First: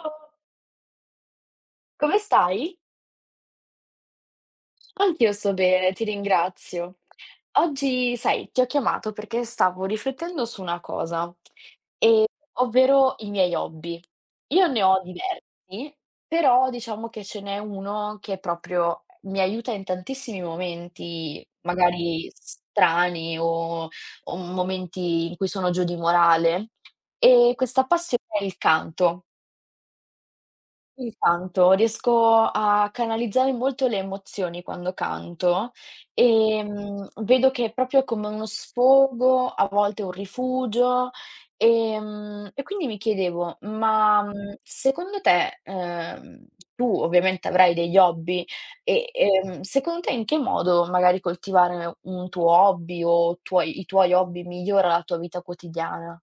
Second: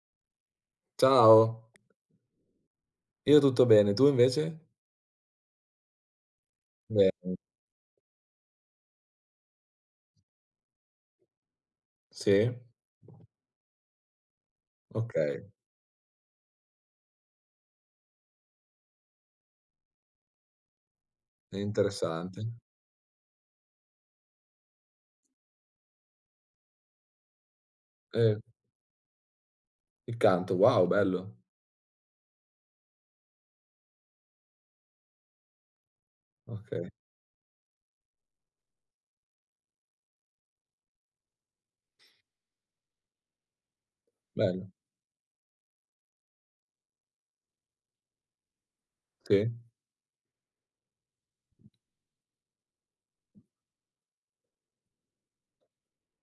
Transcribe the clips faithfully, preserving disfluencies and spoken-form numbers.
Ciao, Ciao, come stai? io tutto bene, tu invece? Anch'io sto bene, ti ringrazio. Bene, Oggi, sai, ti ho chiamato perché stavo riflettendo su una cosa, e sì? ovvero i miei hobby. Io ne ho Okay, diversi, però diciamo che ce n'è uno che proprio mi aiuta in tantissimi momenti, è magari interessante. strani o, o momenti in cui sono giù di morale. E questa passione Eh, è il canto. il canto, wow, Il bello. canto, riesco a canalizzare molto le emozioni quando canto. Okay, ehm, Vedo che è proprio come uno sfogo, a volte un rifugio. Ehm, e quindi mi chiedevo: ma, mhmm, bello, secondo te, ehm, tu ovviamente avrai degli hobby e, sì. ehm, secondo te in che modo magari coltivare un tuo hobby o tuoi i tuoi hobby migliora la tua vita quotidiana?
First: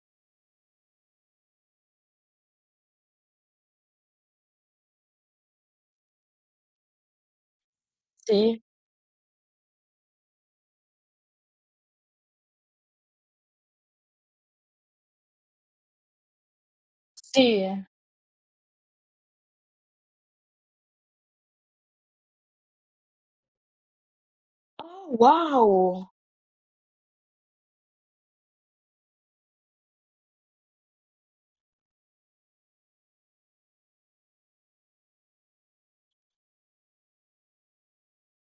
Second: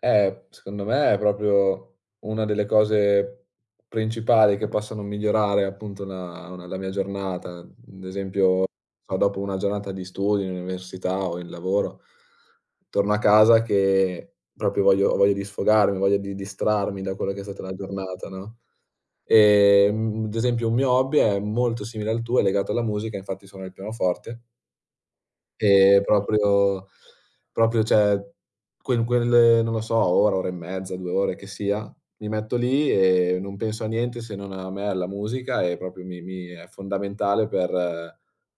Eh, secondo me è proprio una delle cose principali che possono migliorare appunto una una la mia giornata. Ad Sì, esempio, so, dopo una giornata di studi in università o in lavoro, torno a casa che proprio voglio ho voglia di sfogarmi, ho voglia di distrarmi da quella che è stata la sì. giornata, no? Ehm, ad esempio un mio hobby è molto simile al tuo, è legato alla musica, infatti suono il pianoforte Oh e wow! proprio proprio cioè quel quelle non lo so, ora, ora e mezza, due ore che sia, mi metto lì e non penso a niente se non a me e alla musica e proprio mi mi è fondamentale per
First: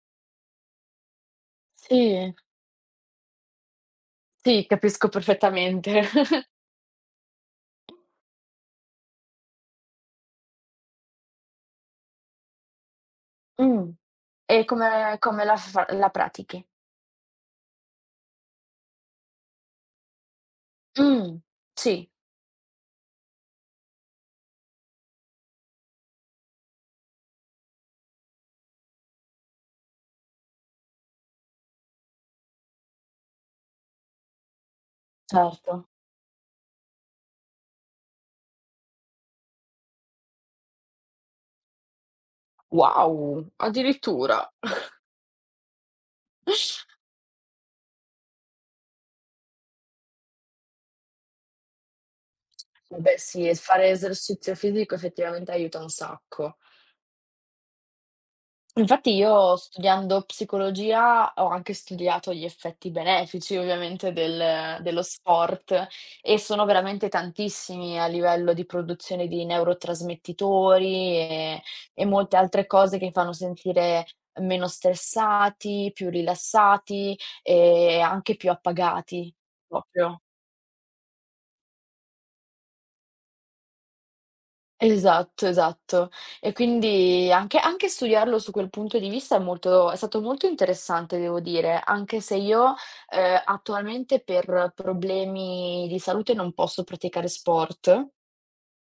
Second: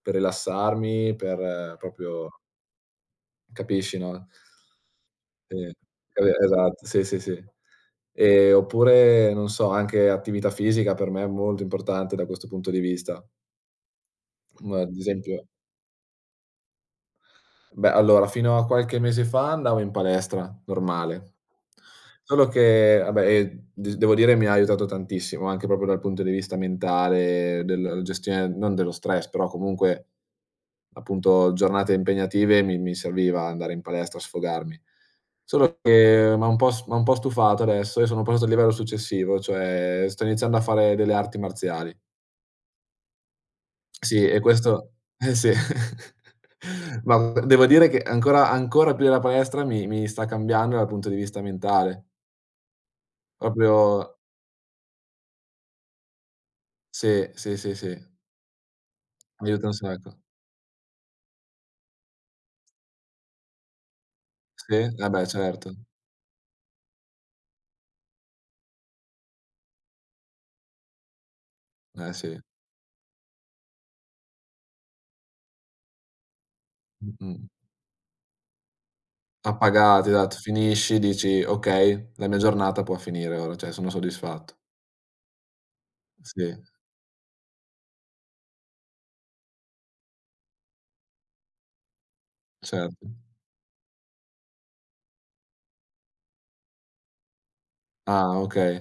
per rilassarmi, per proprio Sì. capisci, no, Sì, capisco sì, e perfettamente. esatto, sì, sì, sì. Ehm, oppure non so, anche attività fisica per me è molto importante da questo punto di vista. Mh. E Mhmm, ad come esempio come la fa la pratichi? beh, allora fino a qualche mese fa andavo in palestra, normale. Mh. Sì, Solo che vabbè, ehm, de devo dire mi ha aiutato tantissimo, anche proprio dal punto di vista mentale, del gestione non dello stress, però comunque appunto giornate impegnative mi mi serviva andare in palestra a sfogarmi. Solo certo. che m'ha un po' s m'ha un po' stufato adesso e sono passato al livello successivo, cioè sto iniziando a fare delle arti marziali. Wow, Sì, e addirittura. questo eh sì. Ma devo dire che ancora ancora più della palestra mi mi sta cambiando dal punto di vista mentale. Vabbè sì, e fare Proprio esercizio fisico effettivamente aiuta un sacco. sì, sì, sì, sì, Infatti mi io aiuta un sacco. studiando psicologia ho anche studiato gli effetti benefici ovviamente Sì? del dello Eh beh, certo. sport e sono veramente tantissimi a livello di produzione di neurotrasmettitori e e Eh molte sì. altre cose che fanno sentire meno stressati, più rilassati Mh-mh. e anche più appagati Appagati, proprio. esatto. Finisci, dici: "Okay, la mia giornata può finire ora, cioè sono soddisfatto." Esatto, esatto. E Sì, quindi anche anche studiarlo su quel punto di vista è molto è stato molto interessante devo dire, anche se io, certo. ehm, attualmente per problemi di salute non posso praticare sport. Ah, okay.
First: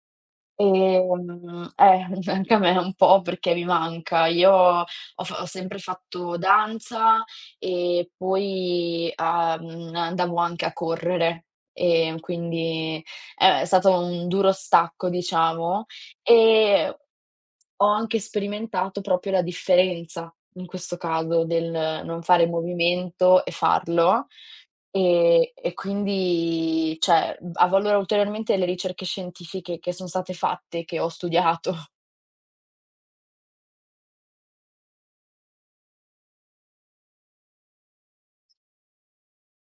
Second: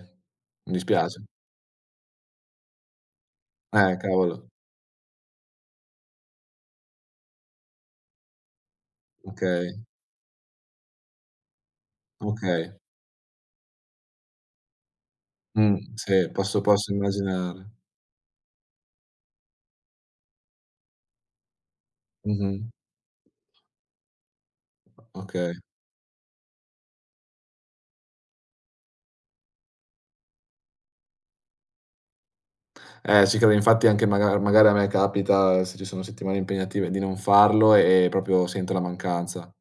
Mi dispiace. Ehm, eh, Anche a me un po' perché mi Eh, manca. cavolo. Io ho fa ho sempre fatto danza e poi, Okay, uhm, andavo anche a correre, ehm, okay. quindi eh, è stato un duro stacco, diciamo, Mh, sì, posso posso e immaginare. ho anche sperimentato proprio la differenza, in questo caso, del non fare Mh-mh. movimento e farlo. Ehm, Okay. E quindi cioè, mhmm, avvalora ulteriormente le ricerche scientifiche che son state fatte, che ho studiato. Eh, ci credo, infatti anche maga magari a me capita, se ci sono settimane impegnative, di non farlo e proprio sento la mancanza.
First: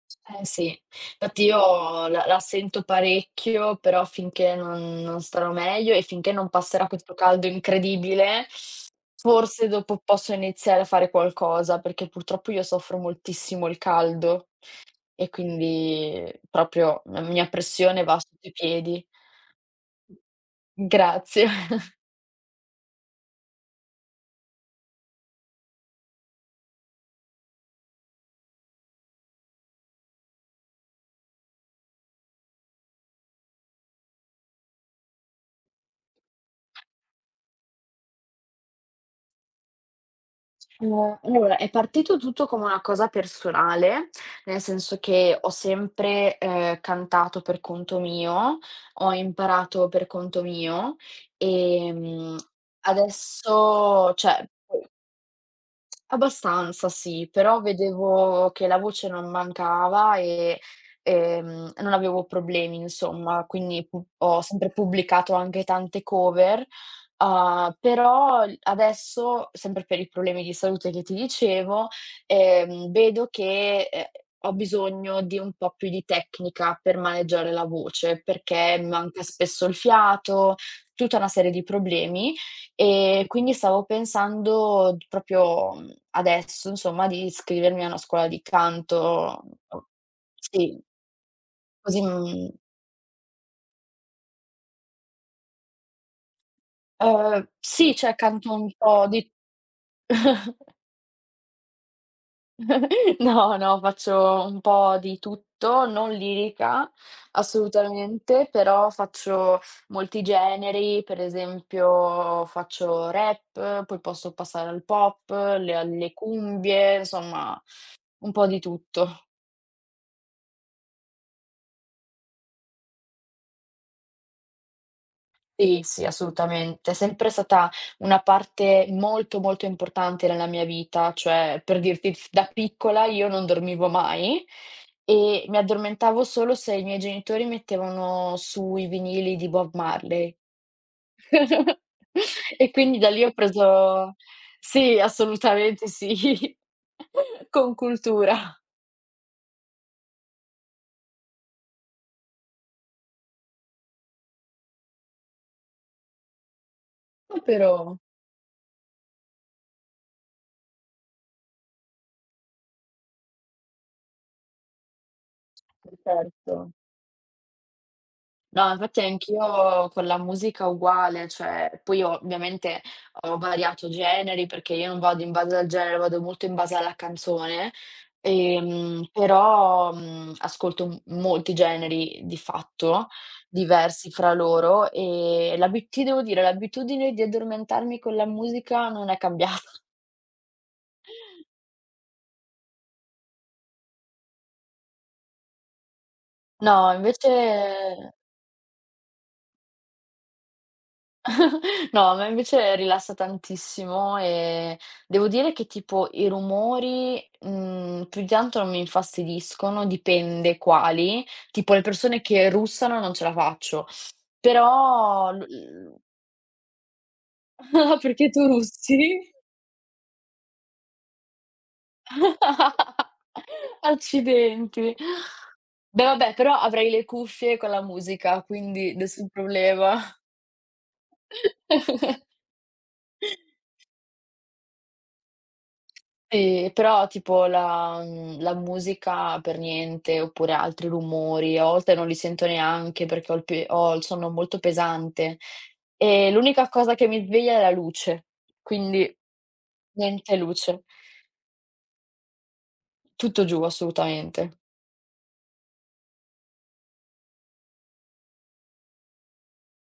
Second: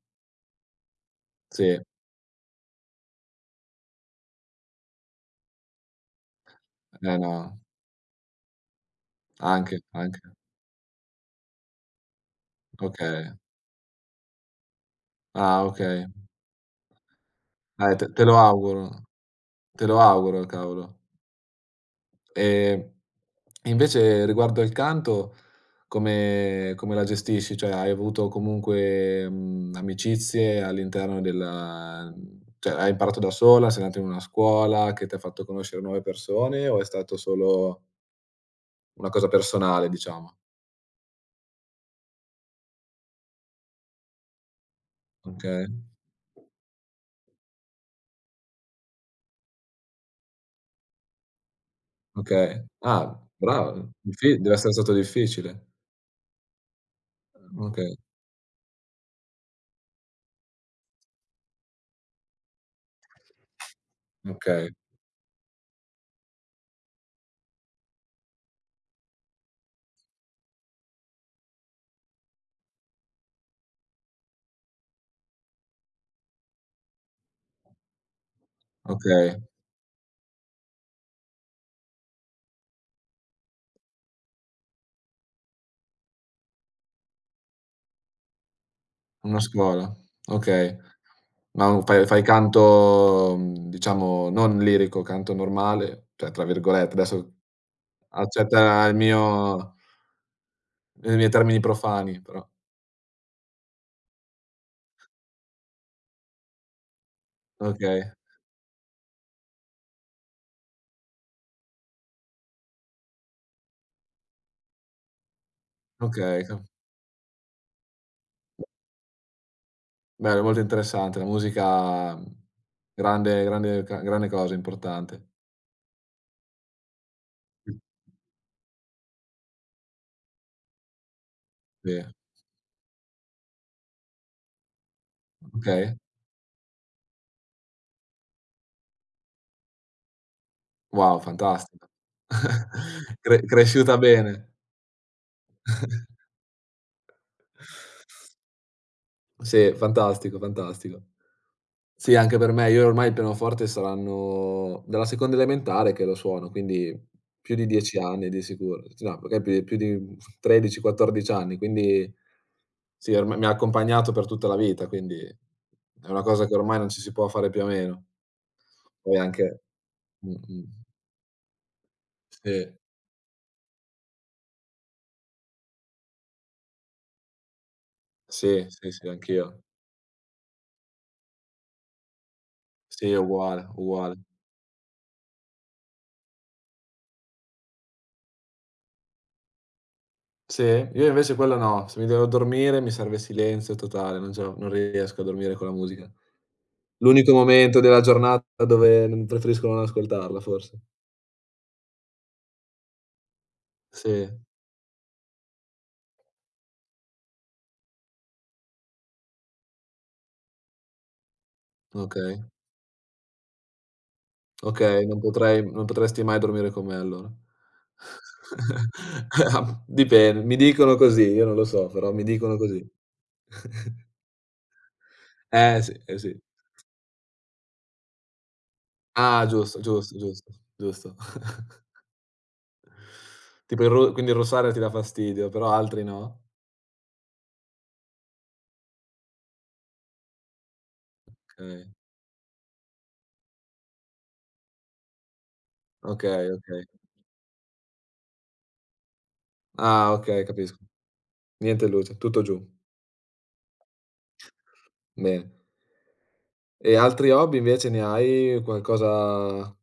Eh sì, infatti Sì, io la la sento parecchio, però finché non non starò meglio e finché non passerà questo eh caldo no, incredibile, forse anche, dopo anche. posso iniziare a fare qualcosa, perché purtroppo io soffro Okay. moltissimo il caldo e Ah, okay. quindi proprio la mia Eh, pressione te va te lo sotto i auguro, piedi. te lo auguro, cavolo. Grazie. Ehm, e invece riguardo al canto come come la gestisci? Cioè hai avuto comunque, mhmm, amicizie all'interno della cioè hai imparato da sola, sei andata in una scuola che ti ha fatto conoscere nuove persone o è stato solo una cosa personale diciamo? Ehm, allora è partito tutto come una cosa personale, nel senso che ho Okay, sempre, ehm, cantato per conto mio, ho imparato per conto mio, ehm, okay. Ah brava, adesso diffi cioè. deve essere stato difficile. Abbastanza sì, però Okay, vedevo che la voce non mancava e, ehm, non avevo problemi insomma, quindi pu ho okay, sempre pubblicato anche tante cover, uhm, però l adesso, sempre per i problemi di salute che ti dicevo, ehm, vedo che, ehm, ho bisogno di un po' più di tecnica per maneggiare la voce, perché manca okay. spesso il fiato, tutta una serie di problemi e quindi stavo pensando d proprio, mhmm, adesso insomma di iscrivermi a una scuola di Una canto. O scuola, okay. sì, Ma u così, fai fai mhmm canto, mhmm, diciamo non lirico, canto normale, cioè tra virgolette, adesso ehm, sì, cioè canto un accetta il po' di mio i miei termini profani però. no, no, faccio un po' di tutto, non lirica Okay, assolutamente, però faccio molti generi, per esempio faccio rap, poi posso passare al pop, le alle okay, ca cumbie, insomma un po' di tutto. bello, molto interessante. La musica, mhmm, grande grande ca grande cosa, importante. Sì, sì, assolutamente. È sempre stata Mh, una parte molto, molto importante nella mia vita, cioè per Sì, dirti, f da piccola io non dormivo mai e mi okay. addormentavo solo se i miei genitori mettevano su i vinili di Bob Marley. Wow, fantastico. E quindi da lì ho Cre cresciuta preso bene. sì, assolutamente sì, con cultura, Sì, fantastico, fantastico. Sì, anche per me. Io ormai il pianoforte saranno dalla seconda elementare che lo suono, quindi più di però, dieci anni di sicuro. No, perché più più di tredici, quattordici anni, quindi sì, orma mi ha accompagnato per tutta la vita, quindi per è una cosa che certo. ormai non ci si può fare più a meno. No, infatti Poi anche anch'io con la musica mh-mh. uguale, cioè poi ho Sì, ovviamente ho variato generi, perché io non vado in base al genere, vado molto in base alla canzone, sì, sì, ehm, sì, anch'io. però, mhmm, ascolto m molti generi di fatto, Sì, uguale, diversi uguale. fra loro, e l'abit ti devo dire, l'abitudine di addormentarmi con la musica non è cambiata. Sì? Io invece quello no, se mi devo dormire mi serve silenzio totale, non ce la non riesco a dormire con la musica. No, L'unico momento della invece giornata dove non preferisco non ascoltarla forse. No, a me invece rilassa tantissimo Sì, e devo dire che tipo i rumori, mhmm, più di tanto non mi infastidiscono, dipende quali, tipo le persone okay, che russano non ce la faccio, okay, non però l potrei non l potresti mai dormire con me allora. Ah, perché tu russi? Ah, dipende, mi dicono così, io non lo so, però mi dicono così. Accidenti. Eh sì, Beh, eh vabbè, sì. però avrei le cuffie con la musica, quindi nessun Ah giusto, problema. giusto, giusto, giusto. Tipo il ru quindi il russare ti dà fastidio, però altri no? Sì, però tipo la mhmm, la musica per niente, oppure altri rumori, a Okay, volte non li sento neanche perché ho il pe ho il sonno molto pesante, e okay, l'unica okay. cosa che mi sveglia è la luce, quindi Ah, niente okay, capisco. luce. Niente luce, tutto giù. Tutto giù assolutamente. Bene. E altri hobby invece ne hai? Qualcosa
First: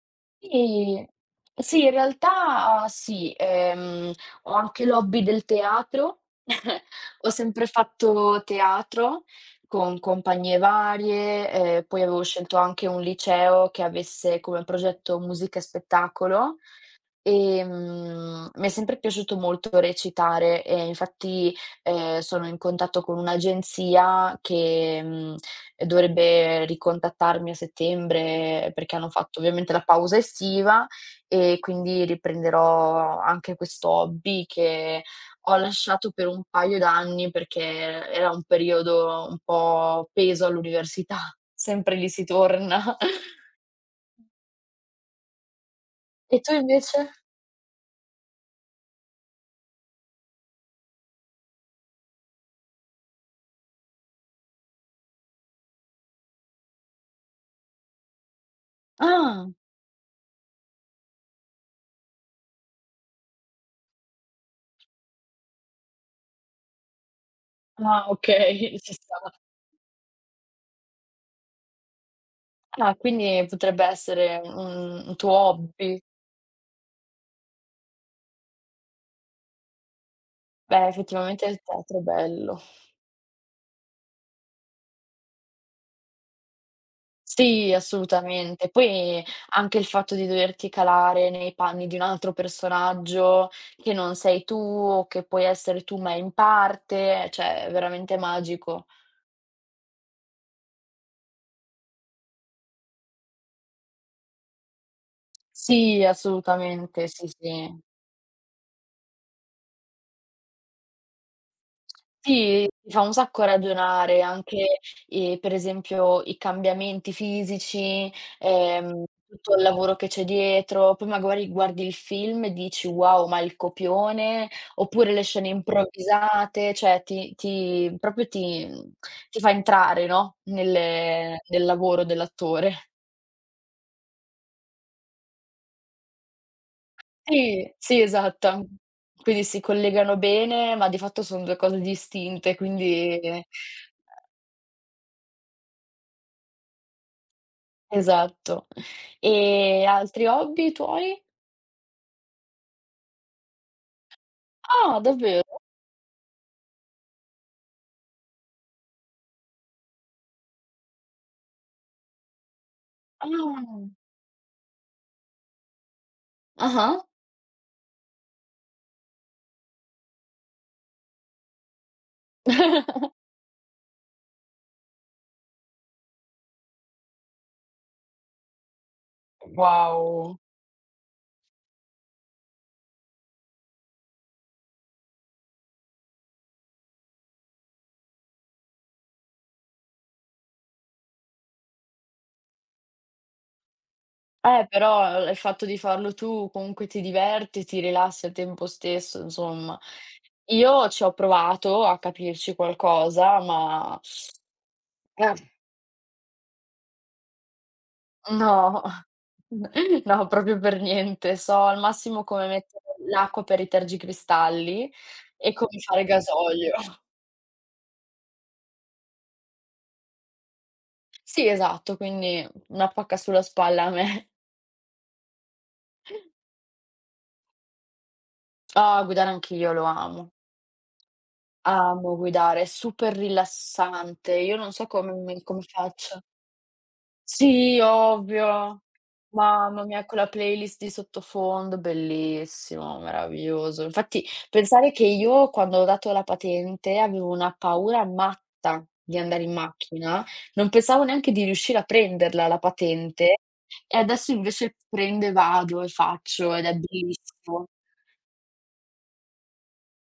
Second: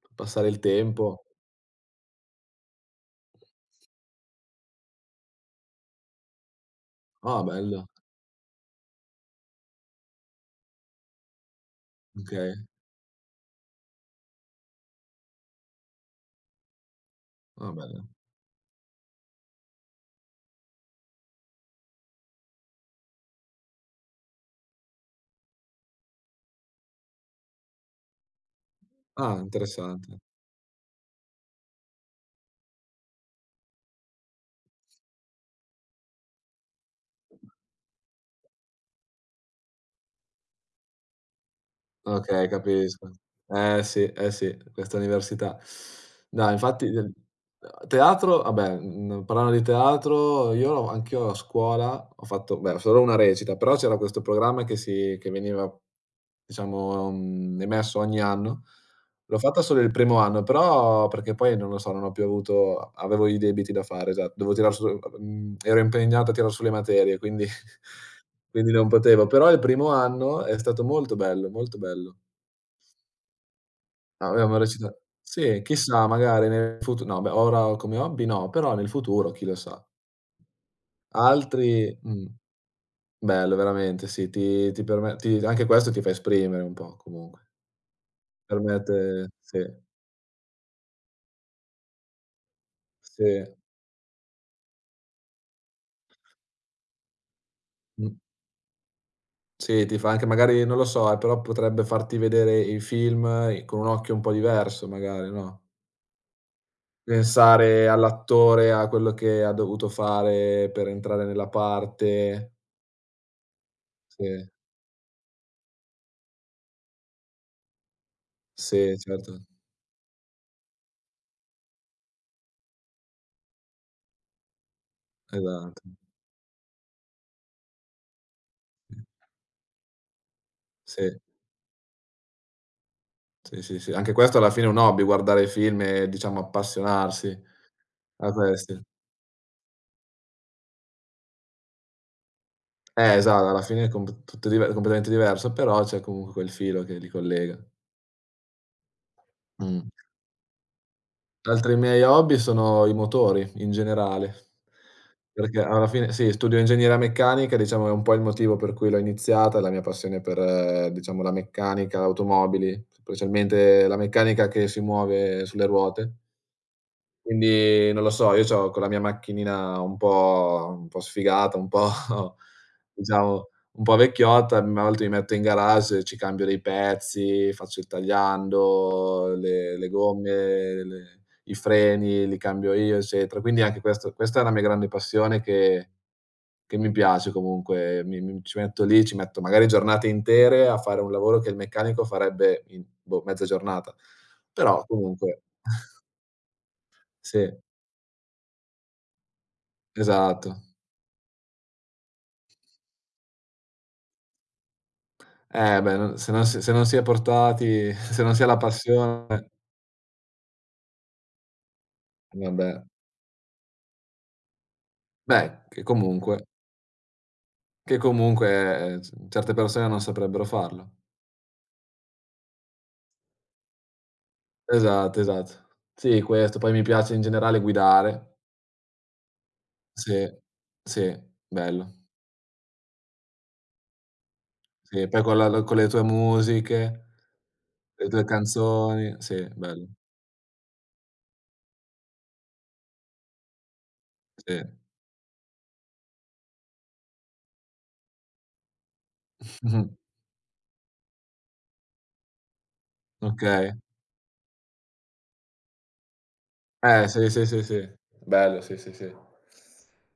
per passare il Sì, tempo? sì, in realtà sì, ehm, ho anche l'hobby del teatro. Ho Ah, sempre bello. fatto teatro con compagnie varie, ehm, poi avevo Okay. scelto anche un liceo che avesse come progetto musica e spettacolo. Ah, bello. Ehm, mi è sempre piaciuto molto recitare e infatti, ehm, sono in contatto con un'agenzia che, mhmm, dovrebbe ricontattarmi a settembre perché hanno Ah, fatto ovviamente la pausa interessante. estiva e quindi riprenderò anche questo hobby che ho lasciato per un paio d'anni perché era un periodo un po' peso all'università, sempre lì si Okay, torna. capisco. Eh sì, eh sì, questa università. E tu No, infatti invece? del uhm, teatro vabbè, mhmm, parlando di teatro, io anch'io a scuola ho fatto beh, solo una recita, però c'era questo programma che si che veniva diciamo, mhmm, emerso ogni anno. L'ho Ah, fatta solo il primo anno, però perché poi non lo so, non ho più avuto avevo i debiti da fare, esatto. Dovevo tirar su mhmm, ero impegnato a tirar su le materie, quindi ah okay, quindi non ci sta. potevo. Però il primo anno è stato molto bello, molto bello. Ah, quindi potrebbe essere Avevamo recita un un tuo sì, hobby. chissà magari nel futu no, beh, ora come hobby no, però nel futuro chi lo sa. Beh, effettivamente il Altri teatro è mh, bello. bello veramente sì, ti ti perme ti anche questo ti fa esprimere un po' comunque. Sì, assolutamente. Poi Permette sì. anche il fatto di doverti calare nei panni di un altro Sì, personaggio che non sei tu o che puoi essere tu ma in parte, cioè è mh, veramente magico. sì, ti fa anche magari non lo so, eh, però potrebbe farti vedere i film i con un occhio un po' diverso magari, no, Sì, assolutamente, sì, sì. pensare all'attore, a quello che ha dovuto fare per entrare nella parte. Sì, ti fa un sacco ragionare Sì, anche, ehm, per esempio i cambiamenti fisici, sì, ehm, certo, tutto il lavoro che c'è dietro, poi magari guardi il film e dici: "Wow, ma il copione", oppure le scene esatto. improvvisate, cioè ti ti proprio ti mhmm, Mh, ti fa entrare, no, sì, nel nel lavoro dell'attore. sì, sì, sì. Anche questo alla fine è un hobby, guardare film e diciamo appassionarsi Sì, sì, a esatto. questi. Quindi si collegano bene, ma di fatto son due cose distinte, Eh, quindi. esatto, alla fine è comp tutto dive completamente diverso, però c'è comunque quel filo che li collega. Esatto. Mh. E altri hobby tuoi? Altri miei hobby sono i motori, in generale, Ah, davvero? perché alla fine sì, studio ingegneria meccanica, diciamo è un po' il motivo per cui l'ho iniziata, la mia passione per, eh, diciamo, la meccanica, automobili, specialmente Ah. la meccanica che si muove sulle ruote. Ah-ah. Quindi non lo so, io c'ho con la mia macchinina un po' un po' sfigata, un po' diciamo un po' vecchiotta, m a volte mi metto in garage, ci cambio dei pezzi, faccio il tagliando, le le Wow. gomme, le i freni li cambio io, eccetera. Quindi anche questo questa è una mia grande passione che che mi piace comunque, mi mi ci metto lì, ci metto magari giornate intere a fare un lavoro che il meccanico farebbe in, boh, mezza giornata. Eh, Però però il comunque fatto di farlo tu comunque ti sì, diverti, ti rilassi al tempo stesso, insomma. esatto. Io ci ho provato a capirci qualcosa, ma eh, Eh beh, non se non si se non si è portati, se non si ha la no, passione, no, proprio per niente. So al massimo come mettere vabbè. l'acqua per i tergicristalli e Beh, come che fare comunque gasolio. che comunque, ehm, certe persone non saprebbero farlo. Sì, esatto, quindi una pacca sulla spalla a me. Esatto, esatto. Sì, questo. Poi mi piace in generale guidare. Ah, guidare anch'io lo amo. Sì, sì, bello. Amo guidare, è super rilassante. Io non so Sì, come poi con mi la come la con le tue faccio. musiche, Sì, le tue ovvio. canzoni. Sì, Mamma bello. mia, quella playlist di sottofondo, bellissimo, meraviglioso. Infatti, Sì. pensare che io quando ho dato la patente avevo una paura matta di andare in Mh-mh. macchina, non pensavo neanche di riuscire a prenderla la patente Okay. e adesso invece prendo e vado e faccio ed è Eh, sì, sì, sì, bellissimo. sì. Bello, sì, sì, sì.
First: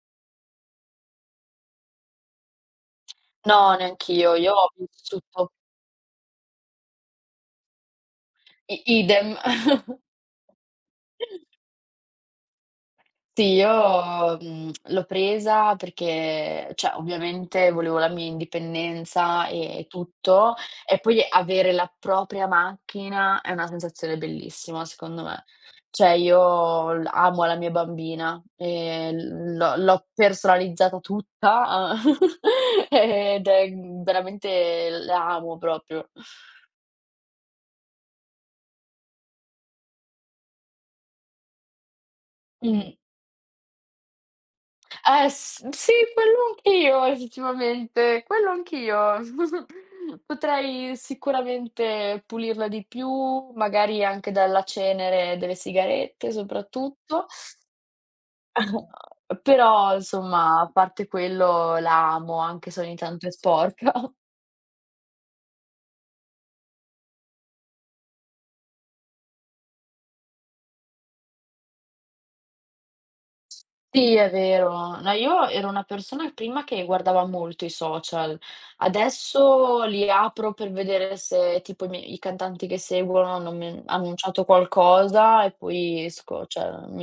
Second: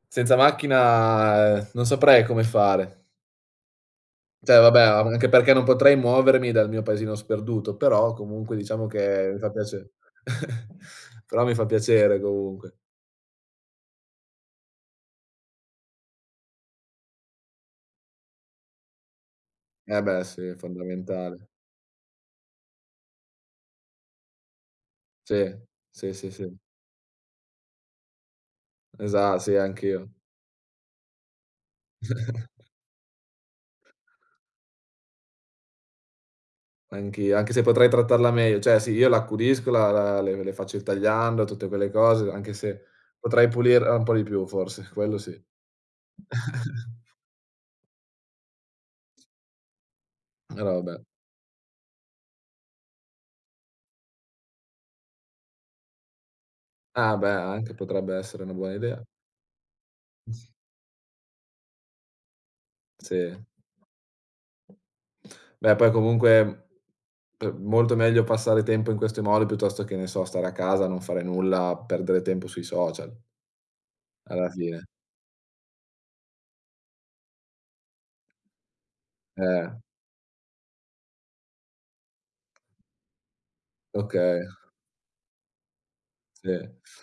Senza macchina, ehm, non saprei come fare. No, neanch'io, io Cioè ho vabbè, anche vissuto perché non potrei muovermi dal mio paesino sperduto, però comunque i diciamo idem. che mi fa piace però mi fa piacere comunque. Sì, io, mhmm, l'ho presa perché cioè, ovviamente volevo la mia indipendenza e Eh beh sì, tutto, è e poi fondamentale. avere la propria macchina è una sensazione bellissima, secondo me. Sì, Cioè, sì, sì, sì. io l amo la mia bambina, Esa sì, ehm, l'ho l'ho anch'io. personalizzata tutta, a ed è, mhmm, veramente la amo proprio. Anch'io, anche se potrei trattarla meglio. Cioè sì, io l'accudisco, la la le le faccio il tagliando, tutte quelle cose, anche se Mh. potrei pulirla un po' di più forse, quello Eh sì. s sì, quello anch'io effettivamente, quello anch'io. Però Potrei vabbè. sicuramente pulirla di più, magari anche dalla cenere delle sigarette Ah soprattutto, beh, anche potrebbe essere una buona idea. però insomma, a parte quello la amo, anche se ogni tanto è Sì. sporca. Beh, poi comunque, uhm, molto meglio passare tempo in questi modi piuttosto che, ne so, stare a casa, non fare nulla, perdere tempo sui social, Sì, è alla fine. vero. No, io ero una persona prima che guardava molto i social, Eh, adesso li apro per vedere se tipo i mie i cantanti che seguono hanno men okay, annunciato qualcosa e poi esco, sì. cioè mi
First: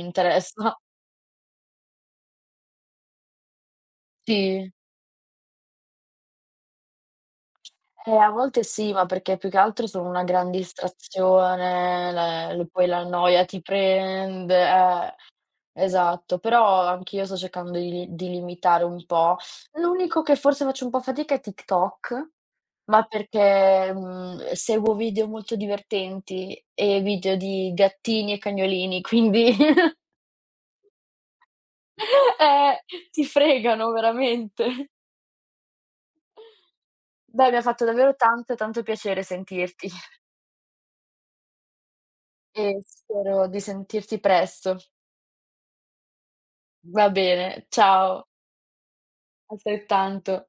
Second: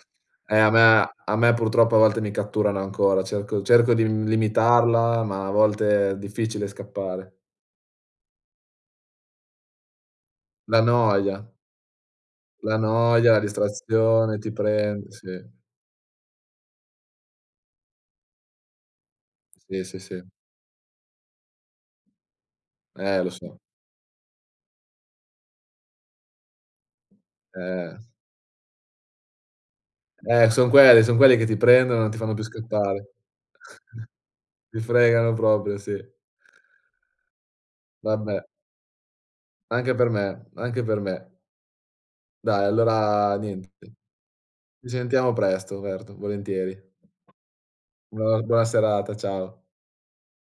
Eh, a interessa. me a me purtroppo a volte mi catturano ancora, cerco cerco di Sì. limitarla, ma a volte è difficile scappare. Eh, a volte sì, ma perché più che altro sono una gran La noia, distrazione, la l la poi la noia, la noia ti distrazione ti prende, prende, eh, sì. esatto. Però anch'io sto cercando di li di limitare un po'. Sì, sì, sì. L'unico che forse faccio un po' fatica è TikTok. Ma Eh, lo so. perché, mhmm, seguo video molto divertenti e video di Eh. gattini e cagnolini, quindi Eh, son quelli son quelli che ti prendono, non ti fanno più eh, scappare. ti fregano veramente. Ti fregano proprio, sì. Dai, mi ha fatto davvero Vabbè, tanto, tanto piacere sentirti anche per me, anche per me. Dai, e allora spero di niente, sentirti presto. ci sentiamo presto, certo, volentieri. Va bene, ciao, Buona buona serata, ciao. altrettanto.